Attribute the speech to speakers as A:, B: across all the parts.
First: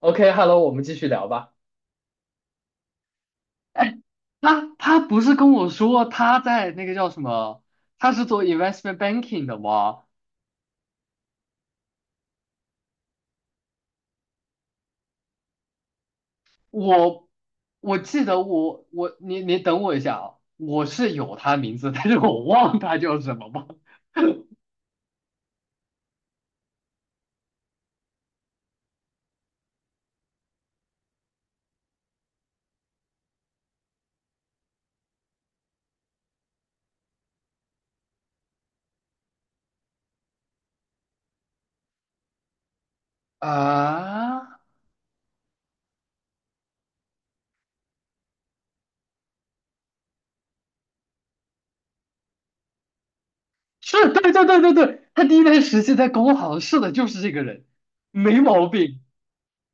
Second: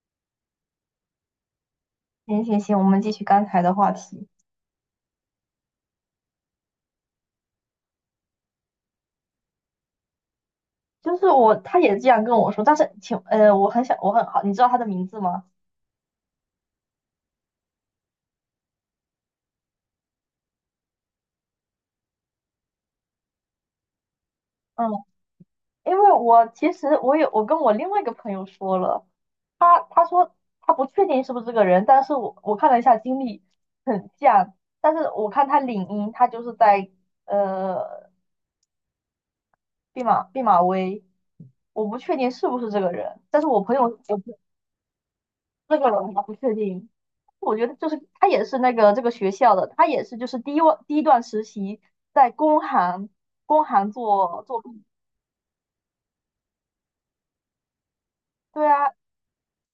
A: OK，Hello，我们继续聊吧。
B: 行行行，我们继续刚才 的话
A: 哎，
B: 题。
A: 他不是跟我说他在那个叫什么？他是做 investment banking 的吗？
B: 就是我，他也这样跟我说，但是请，我很想，我很好，你知道他的名字吗？
A: 我我记得我我你你等我一下啊，我是有他名字，但是我忘他叫什么吗？
B: 嗯，因为我其实我有，我跟我另外一个朋友说了，他说他不确定是不是这个人，但是我看了一下经历很像，但是我看他领英，他就是在呃毕马威，我不确定是不是这个人，但是我朋友我朋
A: 啊，
B: 这个我还不确定。我觉得就是他也是那个这个学校的，他也是就是第一段实习在工行
A: 是对
B: 做
A: 对对
B: 做
A: 对
B: 毕，
A: 对，他第一段实习在工行，是的，就是这个人，没毛
B: 对啊，
A: 病。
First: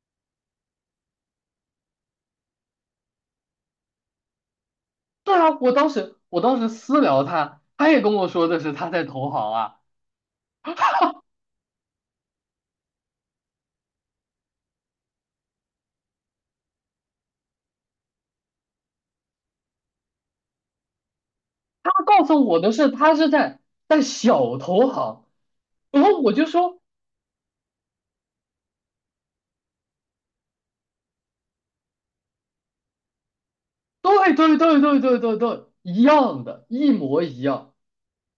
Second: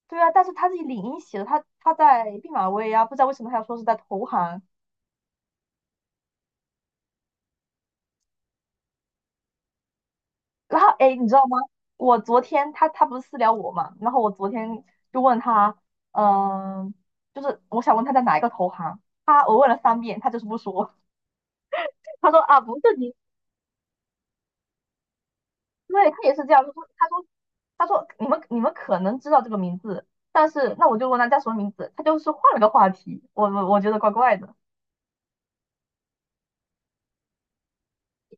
B: 对啊，但是他自己领英写的，他在毕马威啊，不知道为什么他要说是在投行。
A: 对啊，我当时私聊他，他也跟我说的是他在投行啊。
B: 然后哎，诶，你知道吗？我昨天他不是私聊我嘛，然后我昨天就问他，嗯、就是我想问他在哪一个投行，我问了三遍，他就是不说。
A: 他 告
B: 他说
A: 诉我
B: 啊
A: 的
B: 不
A: 是
B: 是你，
A: 他是在小投行，然
B: 对，他
A: 后我
B: 也是
A: 就
B: 这样，他
A: 说
B: 说他说他说你们可能知道这个名字，但是那我就问他叫什么名字，他就是换了个话题，我觉得怪
A: 对
B: 怪的。
A: 对对对对对对，一样的，一模一样，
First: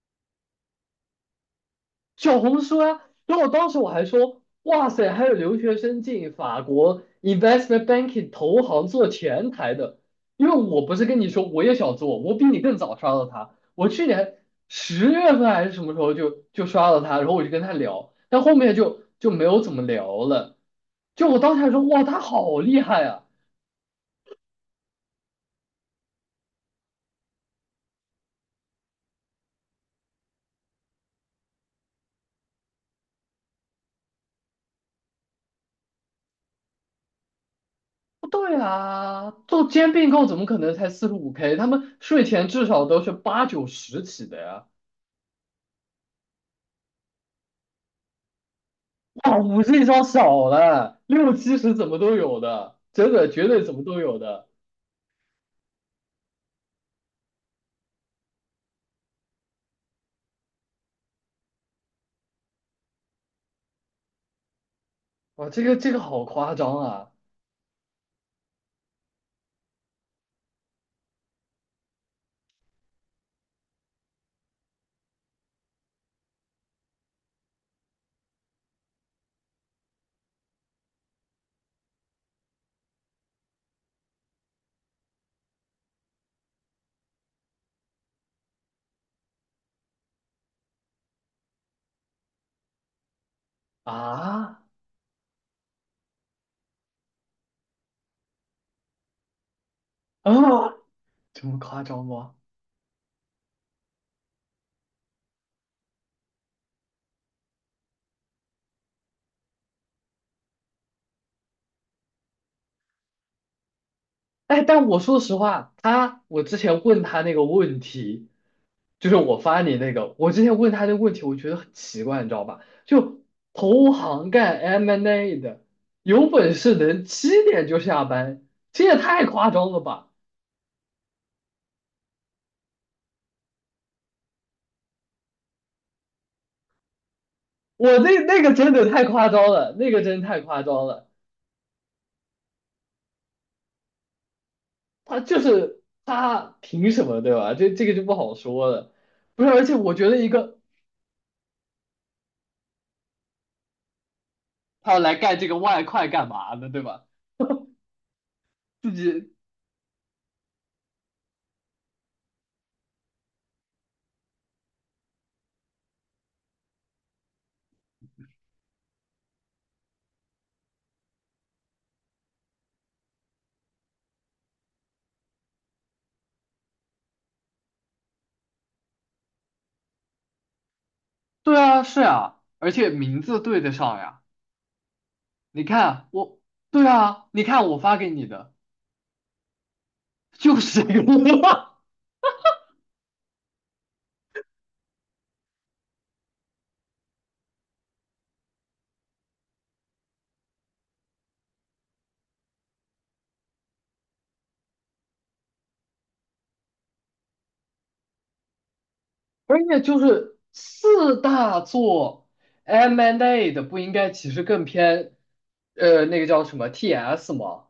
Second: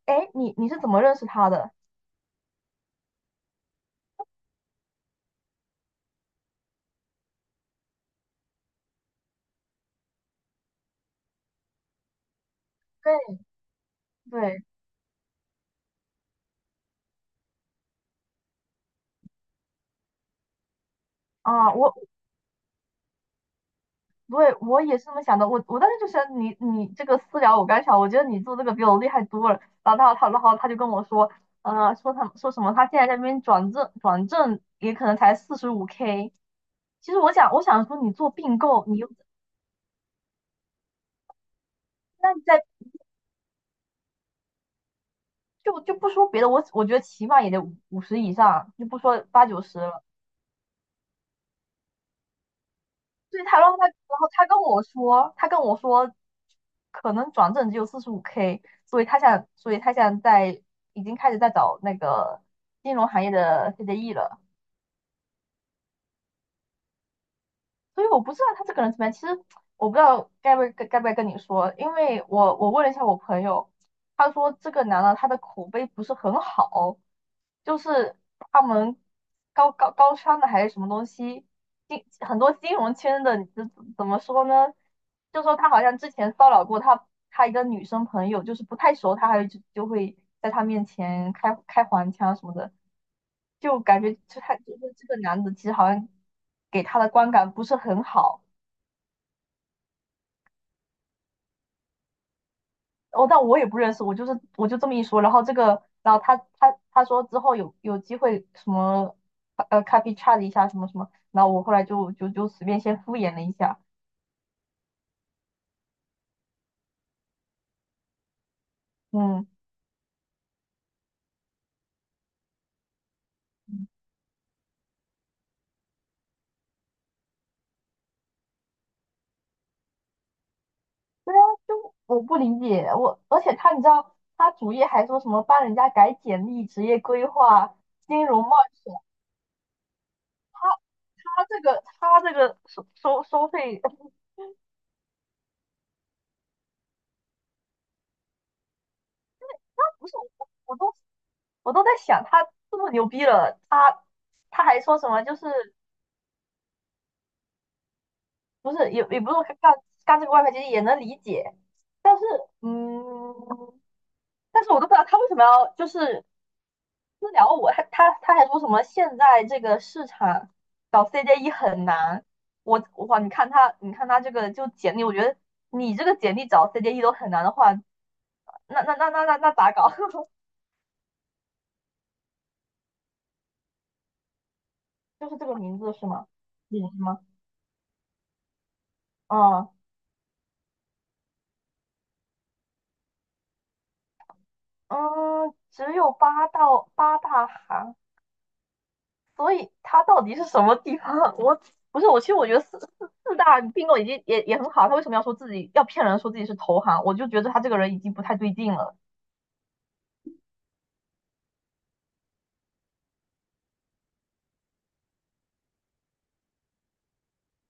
B: 哎，你是怎么认识他的？
A: 小红书啊。然后当时我还说，哇塞，还有留学生进法国 investment banking 投行做前台的，因为我不是跟你说我也想做，我比你更早刷到
B: 对，
A: 他，我去年
B: 对
A: 十月份还是什么时候就刷到他，然后我就跟他聊，但后面就没有怎么聊了。就我当时还
B: 啊，
A: 说，哇，他好厉害啊！
B: 对，我也是这么想的，我我当时就想你这个私聊，我刚想，我觉得你做这个比我厉害多了。然后他就跟我说，说他说什么他现在在那边转正也可能才四十五 K。其实我想说你
A: 不
B: 做
A: 对
B: 并购，你又，
A: 啊，做兼并购怎么可能才45K？他们税
B: 那你
A: 前
B: 在，
A: 至少都是八九十起的呀。
B: 就不说别的，我觉得起码也得五十以上，就不说
A: 哇，
B: 八九
A: 五
B: 十
A: 十
B: 了。
A: 上少了，六七十怎么都有的，真的
B: 对，
A: 绝对怎么都有的。
B: 他跟我说，可能转正只有四十五 K,所以他想在，已经开始在找那个金融行业的 CDE 了。
A: 哇，这个好夸张啊！
B: 所以我不知道他这个人怎么样。其实我不知道该不该跟你说，因为我问了一下我朋友，他说这个男的他的口碑不是很好，就是他们高商的，还是什么东西，很多金融圈的，怎么说呢？就说他好像之前骚扰过他一个女生朋友，就是不太熟，他还就会在他面前开黄腔什么的。就感觉就他
A: 啊
B: 就是这个男的，其实好像给他的观感不是很好。
A: 啊，这么夸张吗？
B: 哦，但我也不认识，我就是我就这么一说。然后这个，然后他说之后有机会什么copy chat 一下什么什么，然后我后来就随便先敷衍了一下。
A: 哎，但我说实话，我之前问他那个问题，就是我
B: 嗯，
A: 发你那个，我之前问他那个问题，我觉得很奇怪，你知道吧？就投行干 M&A n d A 的，有本事能七点就下班，这也太夸张了吧！
B: 对啊，就我不理解，我，而且他，你知道他主页还说什么帮人家改简历、职业规划、
A: 我那
B: 金融
A: 那
B: 冒
A: 个真的
B: 险，
A: 太夸张了，那个真太夸张了。
B: 他这个收费，
A: 他就是他凭什么，对吧？这个就不好说了。不是，而且我
B: 不
A: 觉得
B: 是，我我都。我都在想，他这么牛逼了，他他还说
A: 他
B: 什
A: 来
B: 么？就
A: 干
B: 是，
A: 这个外快干嘛呢，对吧？
B: 不是
A: 自
B: 也也不
A: 己
B: 是干这个外派，其实也能理解，但是，嗯，但是我都不知道他为什么要就是私聊我，他还说什么现在这个市场搞 CJE 很难，我，哇，你看他这个就简历，我觉得你这个简历找 CJE 都很难的话，那咋搞？
A: 对啊，是啊，而且名字对得上呀。
B: 就是这个
A: 你
B: 名字是
A: 看
B: 吗？
A: 我，
B: 也
A: 对
B: 是吗？
A: 啊，你看我发给你的。
B: 嗯，
A: 就是这个，
B: 嗯，只有八大行，所以它到底是什么地方？我，不是我，其实我觉得四大并购已经也很好，他为什么要说自己，要骗人说自己是投行？我就觉得他这个人已经不太对劲了。
A: 而且就是四大作 M&A n d A 的不应该其实更偏，那个叫什么 TS 吗？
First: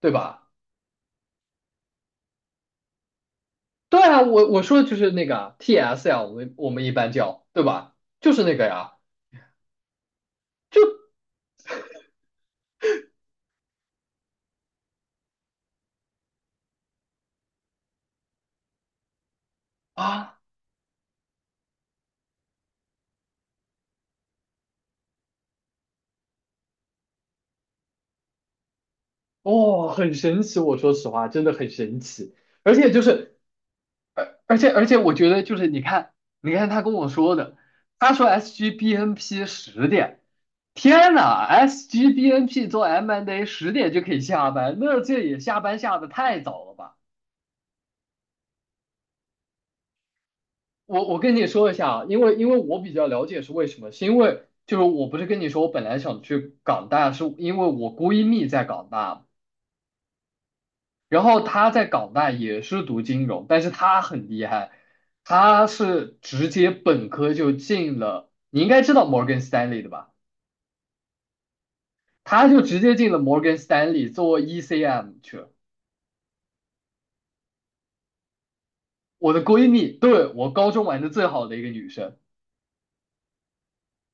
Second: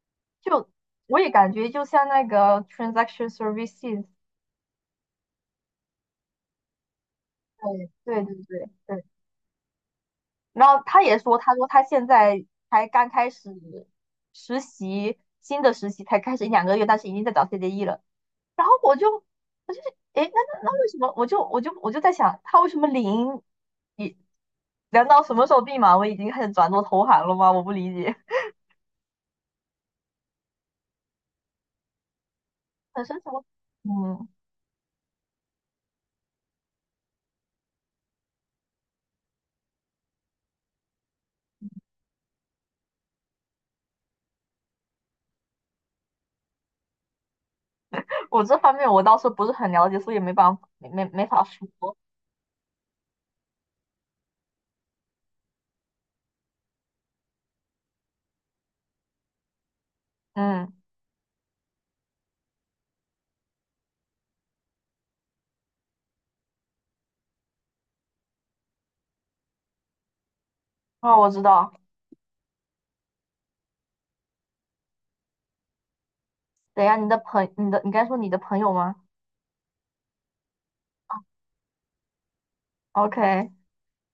A: 对吧？
B: 就我也感觉就像那个 transaction
A: 对
B: services。
A: 啊，我说的就是那个啊 TS 呀，我们一般叫，对
B: 对
A: 吧？
B: 对
A: 就
B: 对
A: 是那个
B: 对
A: 呀，
B: 对。然
A: 就
B: 后他也说，他说他现在才刚开始实习，新的实习才开始一两个月，但是已经在找 CDE 了。然后我，诶，那
A: 啊，
B: 那那为什么我在想，他为什么零一，难道什么时候闭嘛？我已经开始转做投行了吗？我不理解。
A: 哦，很神奇，我说实话，真的很神奇，而且
B: 本身什么，嗯，
A: 我觉得就是你看，你看他跟我说的，他说 SGBNP 十点，天呐，SGBNP 做 M&A N P 做 M and A 10点就可以下班，那这也下班下的太早了吧？
B: 我这方面我倒是不是很了解，所以没办法没没
A: 我
B: 没
A: 跟
B: 法
A: 你
B: 说。
A: 说一下啊，因为我比较了解是为什么，是因为就是我不是跟你说我本来想去港大，是因为我闺蜜在港大嘛，
B: 嗯，
A: 然后他在港大也是读金融，但是他很厉害，他是直接本科就进了，你应该知道 Morgan Stanley 的吧？
B: 哦，我知道。
A: 他就直接进了 Morgan Stanley 做 ECM 去了。
B: 等一下，你该说你的朋友吗
A: 我的闺蜜，对，我高中玩的最好的一个女生，
B: ？OK,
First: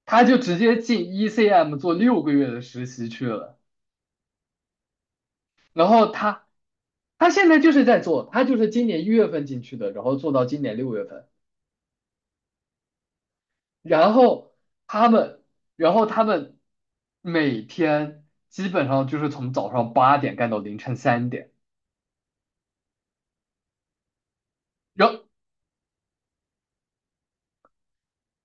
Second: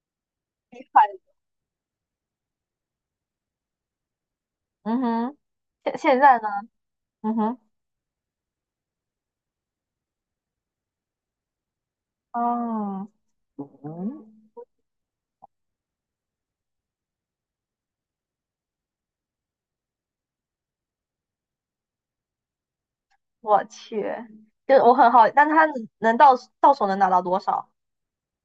A: 她就直接
B: 厉
A: 进
B: 害。
A: ECM 做6个月的实习去了。
B: 嗯哼，
A: 然
B: 现
A: 后
B: 现在
A: 她，
B: 呢？
A: 她
B: 嗯
A: 现在
B: 哼，
A: 就是在做，她就是今年1月份进去的，然后做到今年6月份。
B: 哦，
A: 然
B: 嗯，
A: 后他们，然后他们每天基本上就是从早上八点干到凌晨3点，
B: 我去，就是我
A: 然
B: 很
A: 后
B: 好，但他能到到手能拿到多少？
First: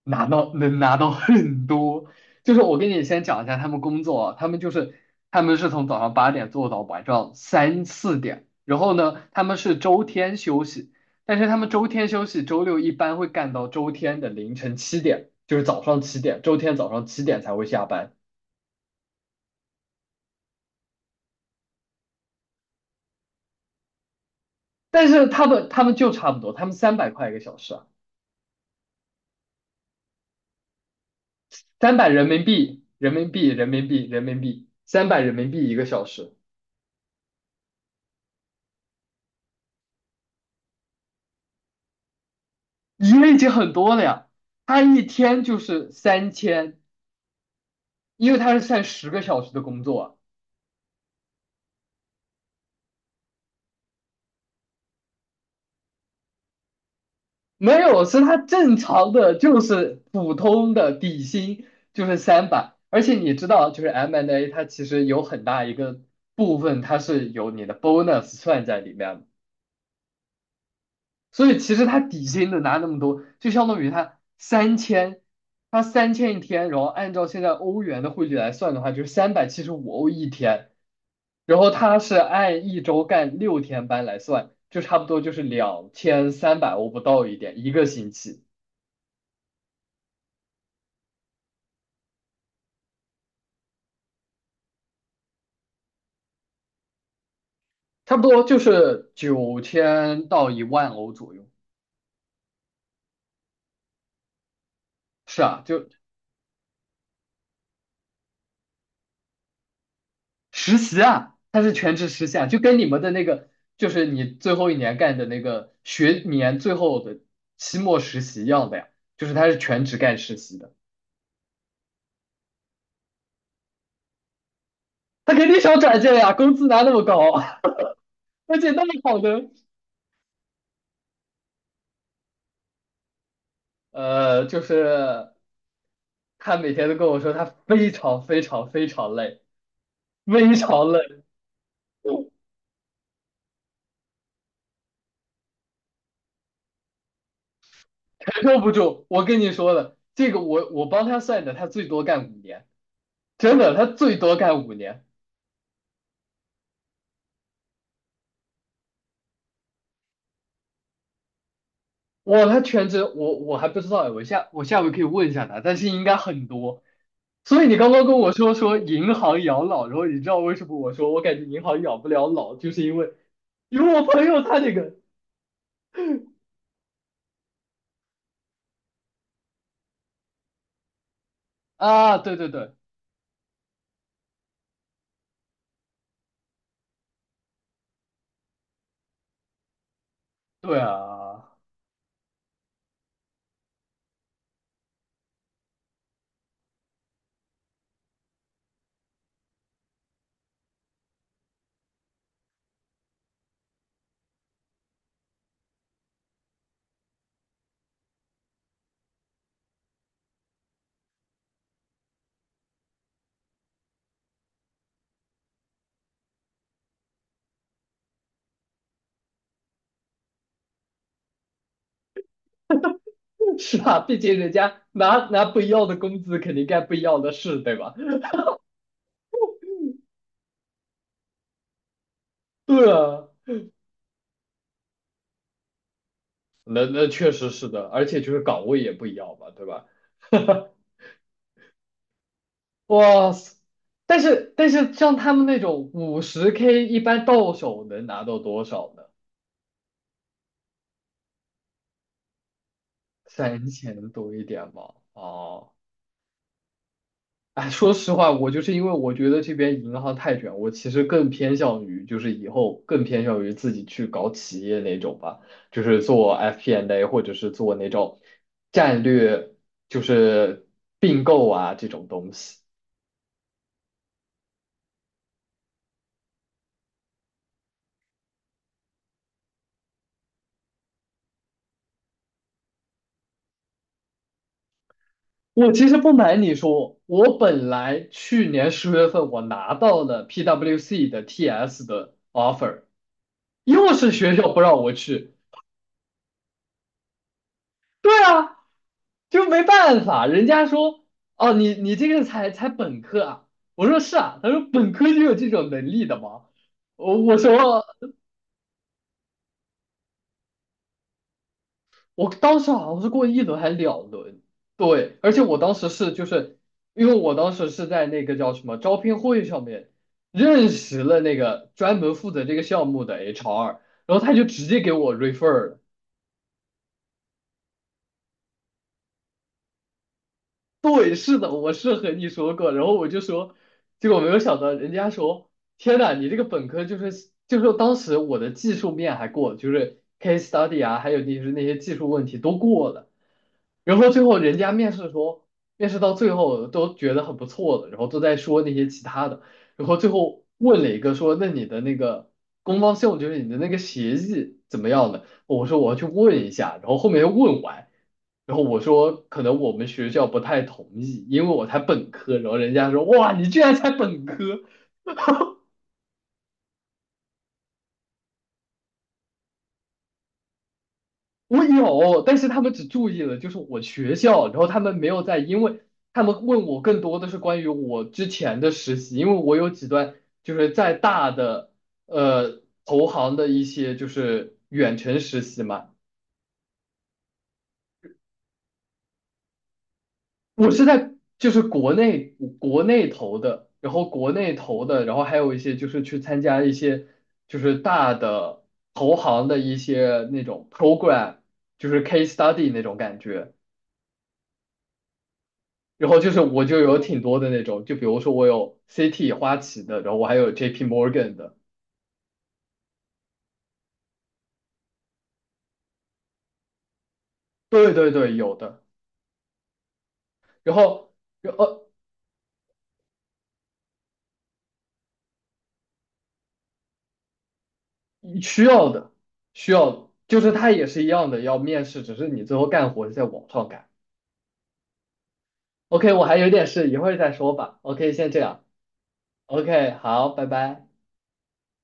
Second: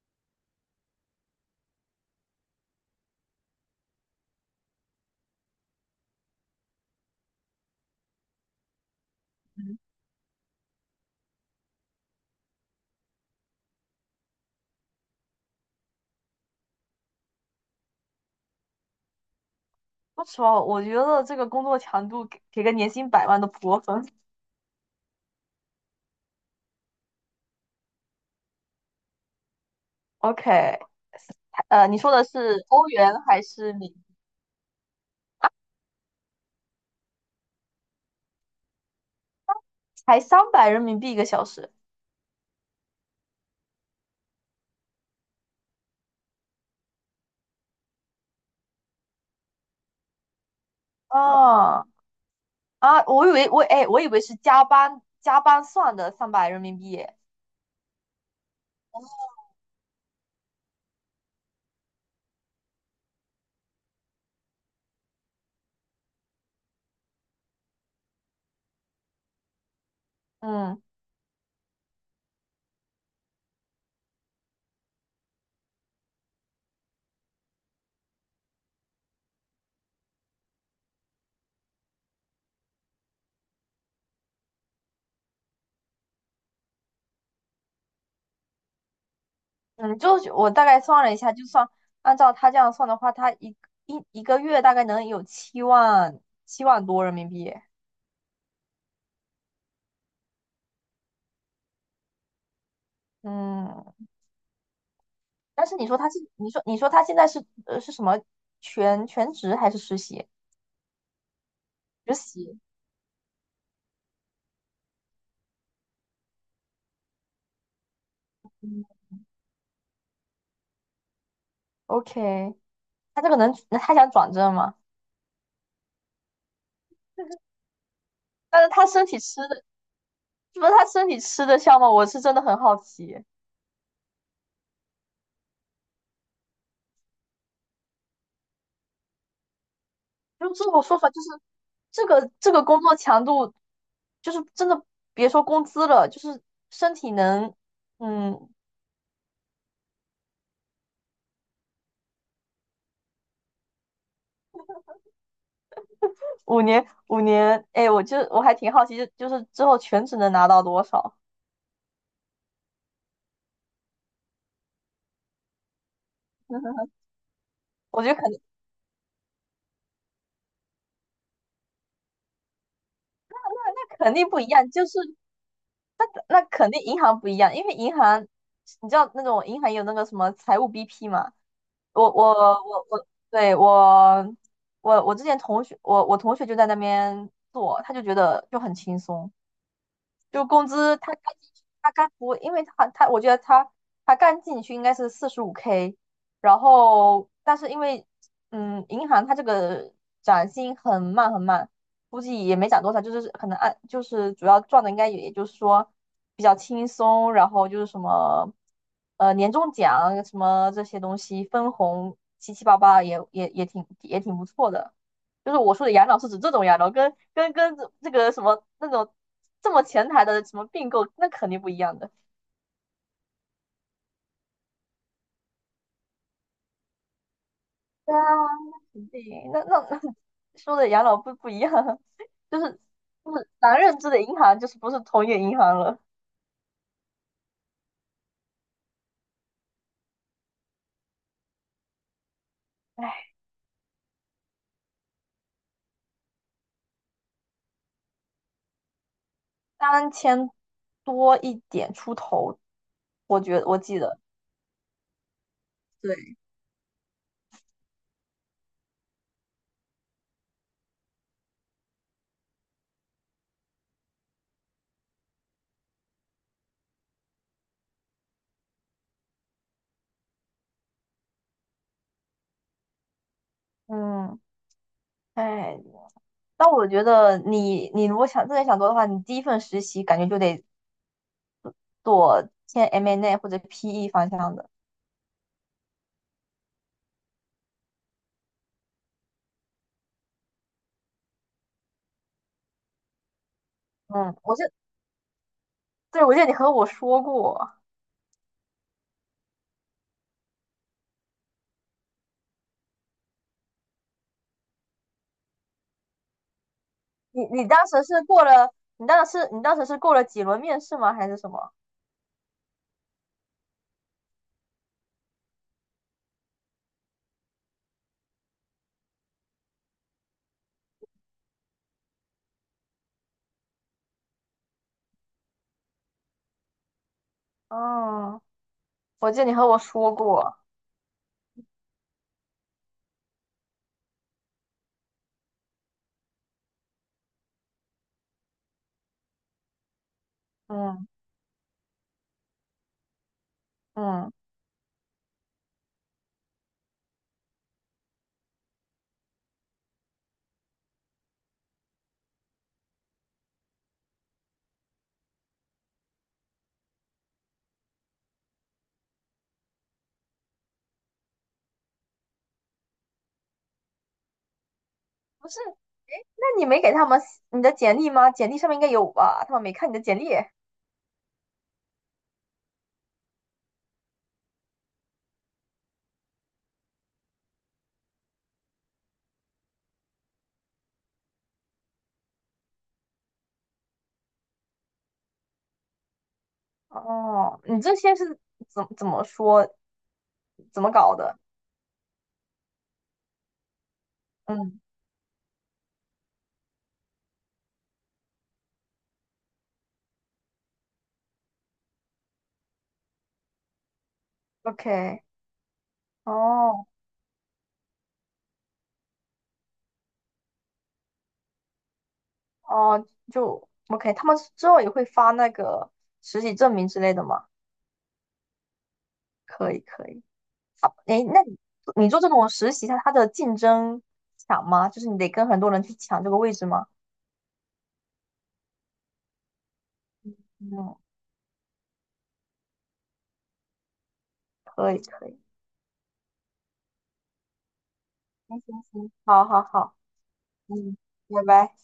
A: 拿到很多。就是我跟你先讲一下他们工作啊，他们是从早上八点做到晚上三四点，然后呢，他们是周天休息，但是他们周天休息，周六一般会干到周天的凌晨七点，就是早上七点，周天早上七点才会下班。
B: 说实话，我觉得这个工作强度给个年薪百万的过分。
A: 但是他们就差不多，他们300块一个小时。
B: OK,
A: 三
B: 你
A: 百
B: 说的
A: 人民
B: 是
A: 币，
B: 欧
A: 人
B: 元
A: 民
B: 还
A: 币，人
B: 是
A: 民
B: 米？
A: 币，人民币，三百人民币一个小时，
B: 才三百人民币一个小时？
A: 一个已经很多了呀。他一天就是三千，因为他是算10个小时的工作啊
B: 啊，啊，我以为是加班算的三百人民币耶，
A: 没有，是他正常的，就是普通的底薪就是三百，而且你知道，就是 M&A 它其实有很大一个部分它是有你的 bonus 算在里面的。
B: 嗯
A: 所以其实他底薪的拿那么多，就相当于他三千，他三千一天，然后按照现在欧元的汇率来算的话，就是375欧一天，然后他是按一周干6天班来算，就差不多就是2,300欧不到一点，一个星期，
B: 嗯，就是我大概算了一下，就算按照他这样算的话，他一个月大概能有七万多人民币耶，
A: 差不多就是9000到1万欧左右。
B: 嗯，
A: 是啊，
B: 但是你
A: 就
B: 说他是，你说他现在是是什么，全职还是实习？
A: 实习啊，他是全职
B: 学
A: 实习啊，
B: 习，
A: 就跟你们的那个，就是你最后一年干的那个学年最后的期末实习一样的
B: 嗯
A: 呀，就是他是全职干实习的，
B: ，OK,他这个能，他想转正吗？
A: 他肯定想转正呀，工资拿那么高，而
B: 但是
A: 且那
B: 他
A: 么
B: 身体
A: 好
B: 吃
A: 的，
B: 的，是不是他身体吃得消吗？我是真的很好奇。
A: 就是他每天都跟我说他非常非常非常累，
B: 就
A: 非
B: 这种
A: 常
B: 说
A: 累，
B: 法，就是这个工作强度，就是真的别说工资了，就是身体能，
A: 承
B: 嗯，
A: 受不住。我跟你说了，这个我帮他算的，他最多干五年，真的，他最多干五年。
B: 五年，五年，哎，我还挺好奇，就是之后全职能拿到多少？
A: 我他全职，我还不知道哎，我下回可以问一下他，但是应该很多。所以你刚
B: 我
A: 刚
B: 觉得
A: 跟
B: 肯
A: 我
B: 定，
A: 说说银行养老，然后你知道为什么我说我感觉银行养不了老，就是因为我
B: 那肯
A: 朋
B: 定不
A: 友
B: 一
A: 他
B: 样，
A: 那
B: 就是
A: 个
B: 那肯定银行不一样，因为银行，你知道那种银行有那个什么财务 BP 嘛，我
A: 啊，
B: 我
A: 对对对
B: 我我，对，我之前同学，我同学就在那边做，他就觉得就很轻松。就工
A: 对
B: 资他干进
A: 啊，
B: 去他干不，因为他我觉得他干进去应该是四十五 K,然后但是因为银行它这个涨薪很慢很慢，估计也没涨多少，就是可能按，就是主要赚的应该也就是说比较轻松，然后就是什么年终奖什么这些东西分红七七八八也也也挺也挺不错的。就是我说的养老是指这种养老，跟这个什么那种这么前台的什么并购，那肯定不一样的。
A: 是啊，毕竟人家拿不一样的工资，肯定干不一样的事，对吧？
B: 对啊，对，那那那 说的养老不一样，就是
A: 对啊，
B: 就是咱认知的银行就是不是同一个银行了。
A: 那确实是的，而且就是岗位也不一样嘛，对吧？哇
B: 唉，
A: 塞！但是像他们那种50K，一般到手能拿到多少呢？
B: 三千多一点出头，我觉得
A: 三
B: 我记
A: 千
B: 得，
A: 多一点吧。哦，
B: 对，
A: 哎，说实话，我就是因为我觉得这边银行太卷，我其实更偏向于就是以后更偏向于自己去搞企业那种吧，就是做 FP&A N 或者是做那种战略，就是并购啊这种东西。
B: 嗯，哎，但我觉得你如果真的想做的话，你第一份实习感觉就得做签 M&A n 或者 PE 方向的。
A: 我其实不瞒你说，我本来去年十月份我拿到了 PWC 的 TS 的 offer，又是
B: 嗯，
A: 学校
B: 我
A: 不
B: 是。
A: 让我去。
B: 对，我记得你和我说过，
A: 对啊，就没办法，人家说哦，你这个才本科啊，我说是啊，他说本科就有这种能力的吗？我我
B: 你
A: 说
B: 你当时是过了，你当时是过了几轮面试吗？还是什么？
A: 我当时好像是过一轮还是两轮，对，而且我当时是就是因为我当时是在那个叫什么招聘会上面认识了那个专门负责这个项目的 HR，然后他就直接给我 refer 了。
B: 嗯，我记得你和我说过，
A: 对，是的，我是和你说过，然后我就说，结果没有想到，人家说，天呐，你这个本科就是当时我的技术面还过，就是 case study 啊，
B: 嗯
A: 还有就是那些技术问题都过了，然后最
B: 嗯，
A: 后人家面试说，面试到最后都觉得很不错了，然后都在说那些其他的，然后最后问了一个说，那你的那个官方项目就是你的那个协议怎么样的？我说我要去问一下，然后后面又问完。然后我说可能我们学校不太同意，因为我才本科。然后人家说哇，你居然才本科，
B: 不是，哎，那你没给他们你的简历吗？简历上面应该有吧？他们没看你的简历。
A: 我有，但是他们只注意了就是我学校，然后他们没有在，因为他们问我更多的是关于我之前的实习，因为我有几段就是在大的投行的一些就是远程实习嘛。
B: 哦，你这些是怎怎么说，
A: 我
B: 怎
A: 是
B: 么
A: 在
B: 搞的？
A: 就是国内投的，然后国内
B: 嗯
A: 投的，然后还有一些就是去参加一些就是大的投行的一些那种 program，就是 case study 那种感觉。
B: ，OK,
A: 然后就是我就
B: 哦
A: 有挺多的那种，就比如说我有 CT 花旗的，然后我还有 JP Morgan 的，
B: 哦，就 OK,他们之后也会发那个实习证明之类的吗？
A: 对对对，有的。
B: 可以可以。
A: 然后
B: 诶，那你
A: 呃
B: 你做这种实习，它的竞争强吗？就是你得跟很多人去抢这个位置吗？
A: 需要的需要就是它也
B: 嗯，
A: 是一样的要面试，只是你最后干活是在网上干。
B: 可以可以，
A: OK，我还有点事，一会儿再说吧。OK，先这
B: 行
A: 样。
B: 行行，好好
A: OK，
B: 好，
A: 好，拜拜。
B: 嗯，拜拜。